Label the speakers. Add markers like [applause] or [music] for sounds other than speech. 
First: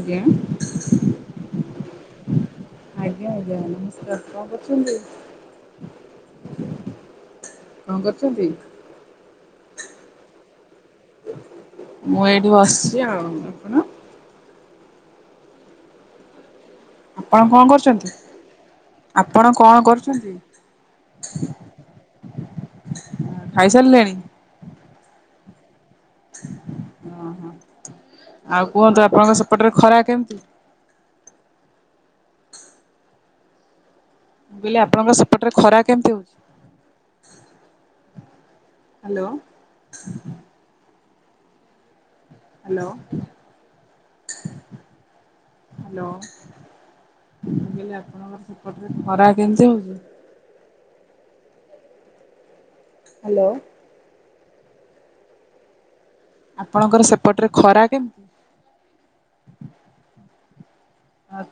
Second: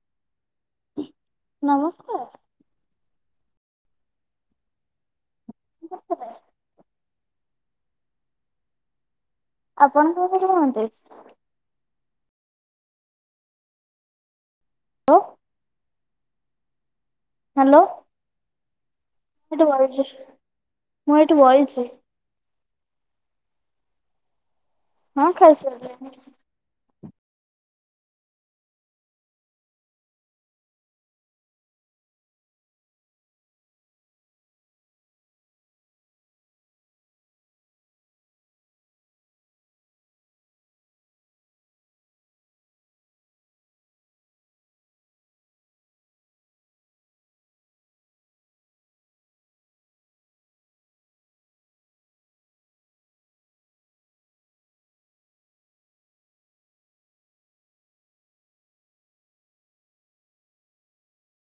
Speaker 1: ଆଜ୍ଞା।
Speaker 2: ନମସ୍କାର।
Speaker 1: ଆଜ୍ଞା ଆଜ୍ଞା [unintelligible] କଣ କରୁଛନ୍ତି? କଣ କରୁଛନ୍ତି?
Speaker 2: ଆପଣ କୋଉଠି ରୁହନ୍ତି?
Speaker 1: ମୁଁ ଏଇଠି ବସିଛି ଆଉ। ଆପଣ?
Speaker 2: [unintelligible]
Speaker 1: ଆପଣ କଣ
Speaker 2: ହ୍ୟାଲୋ
Speaker 1: କରୁଚନ୍ତି? ଆପଣ
Speaker 2: ହ୍ୟାଲୋ। ମୁଁ ଏଠି
Speaker 1: କଣ
Speaker 2: ବଇଚି
Speaker 1: କରୁଛନ୍ତି?
Speaker 2: ମୁଁ ଏଠି ବଇଚି
Speaker 1: ଖାଇସାରିଲେଣି?
Speaker 2: ହଁ ଖାଇସାଲିଣି।
Speaker 1: ଅଁ, ହଁ ଆଉ କୁହନ୍ତୁ ଆପଣଙ୍କ ସେପଟରେ ଖରା କେମିତି? ବେଲେ ଆପଣଙ୍କ ସେପଟରେ ଖରା କେମିତି ହଉଛି? ହାଲୋ। Hello, hello. ମୁଁ କହିଲି ଆପଣଙ୍କର ସେପଟରେ ଖରା କେମିତି ହଉଛି? ହାଲୋ। ଆପଣଙ୍କର ସେପଟରେ ଖରା କେମିତି? ଆ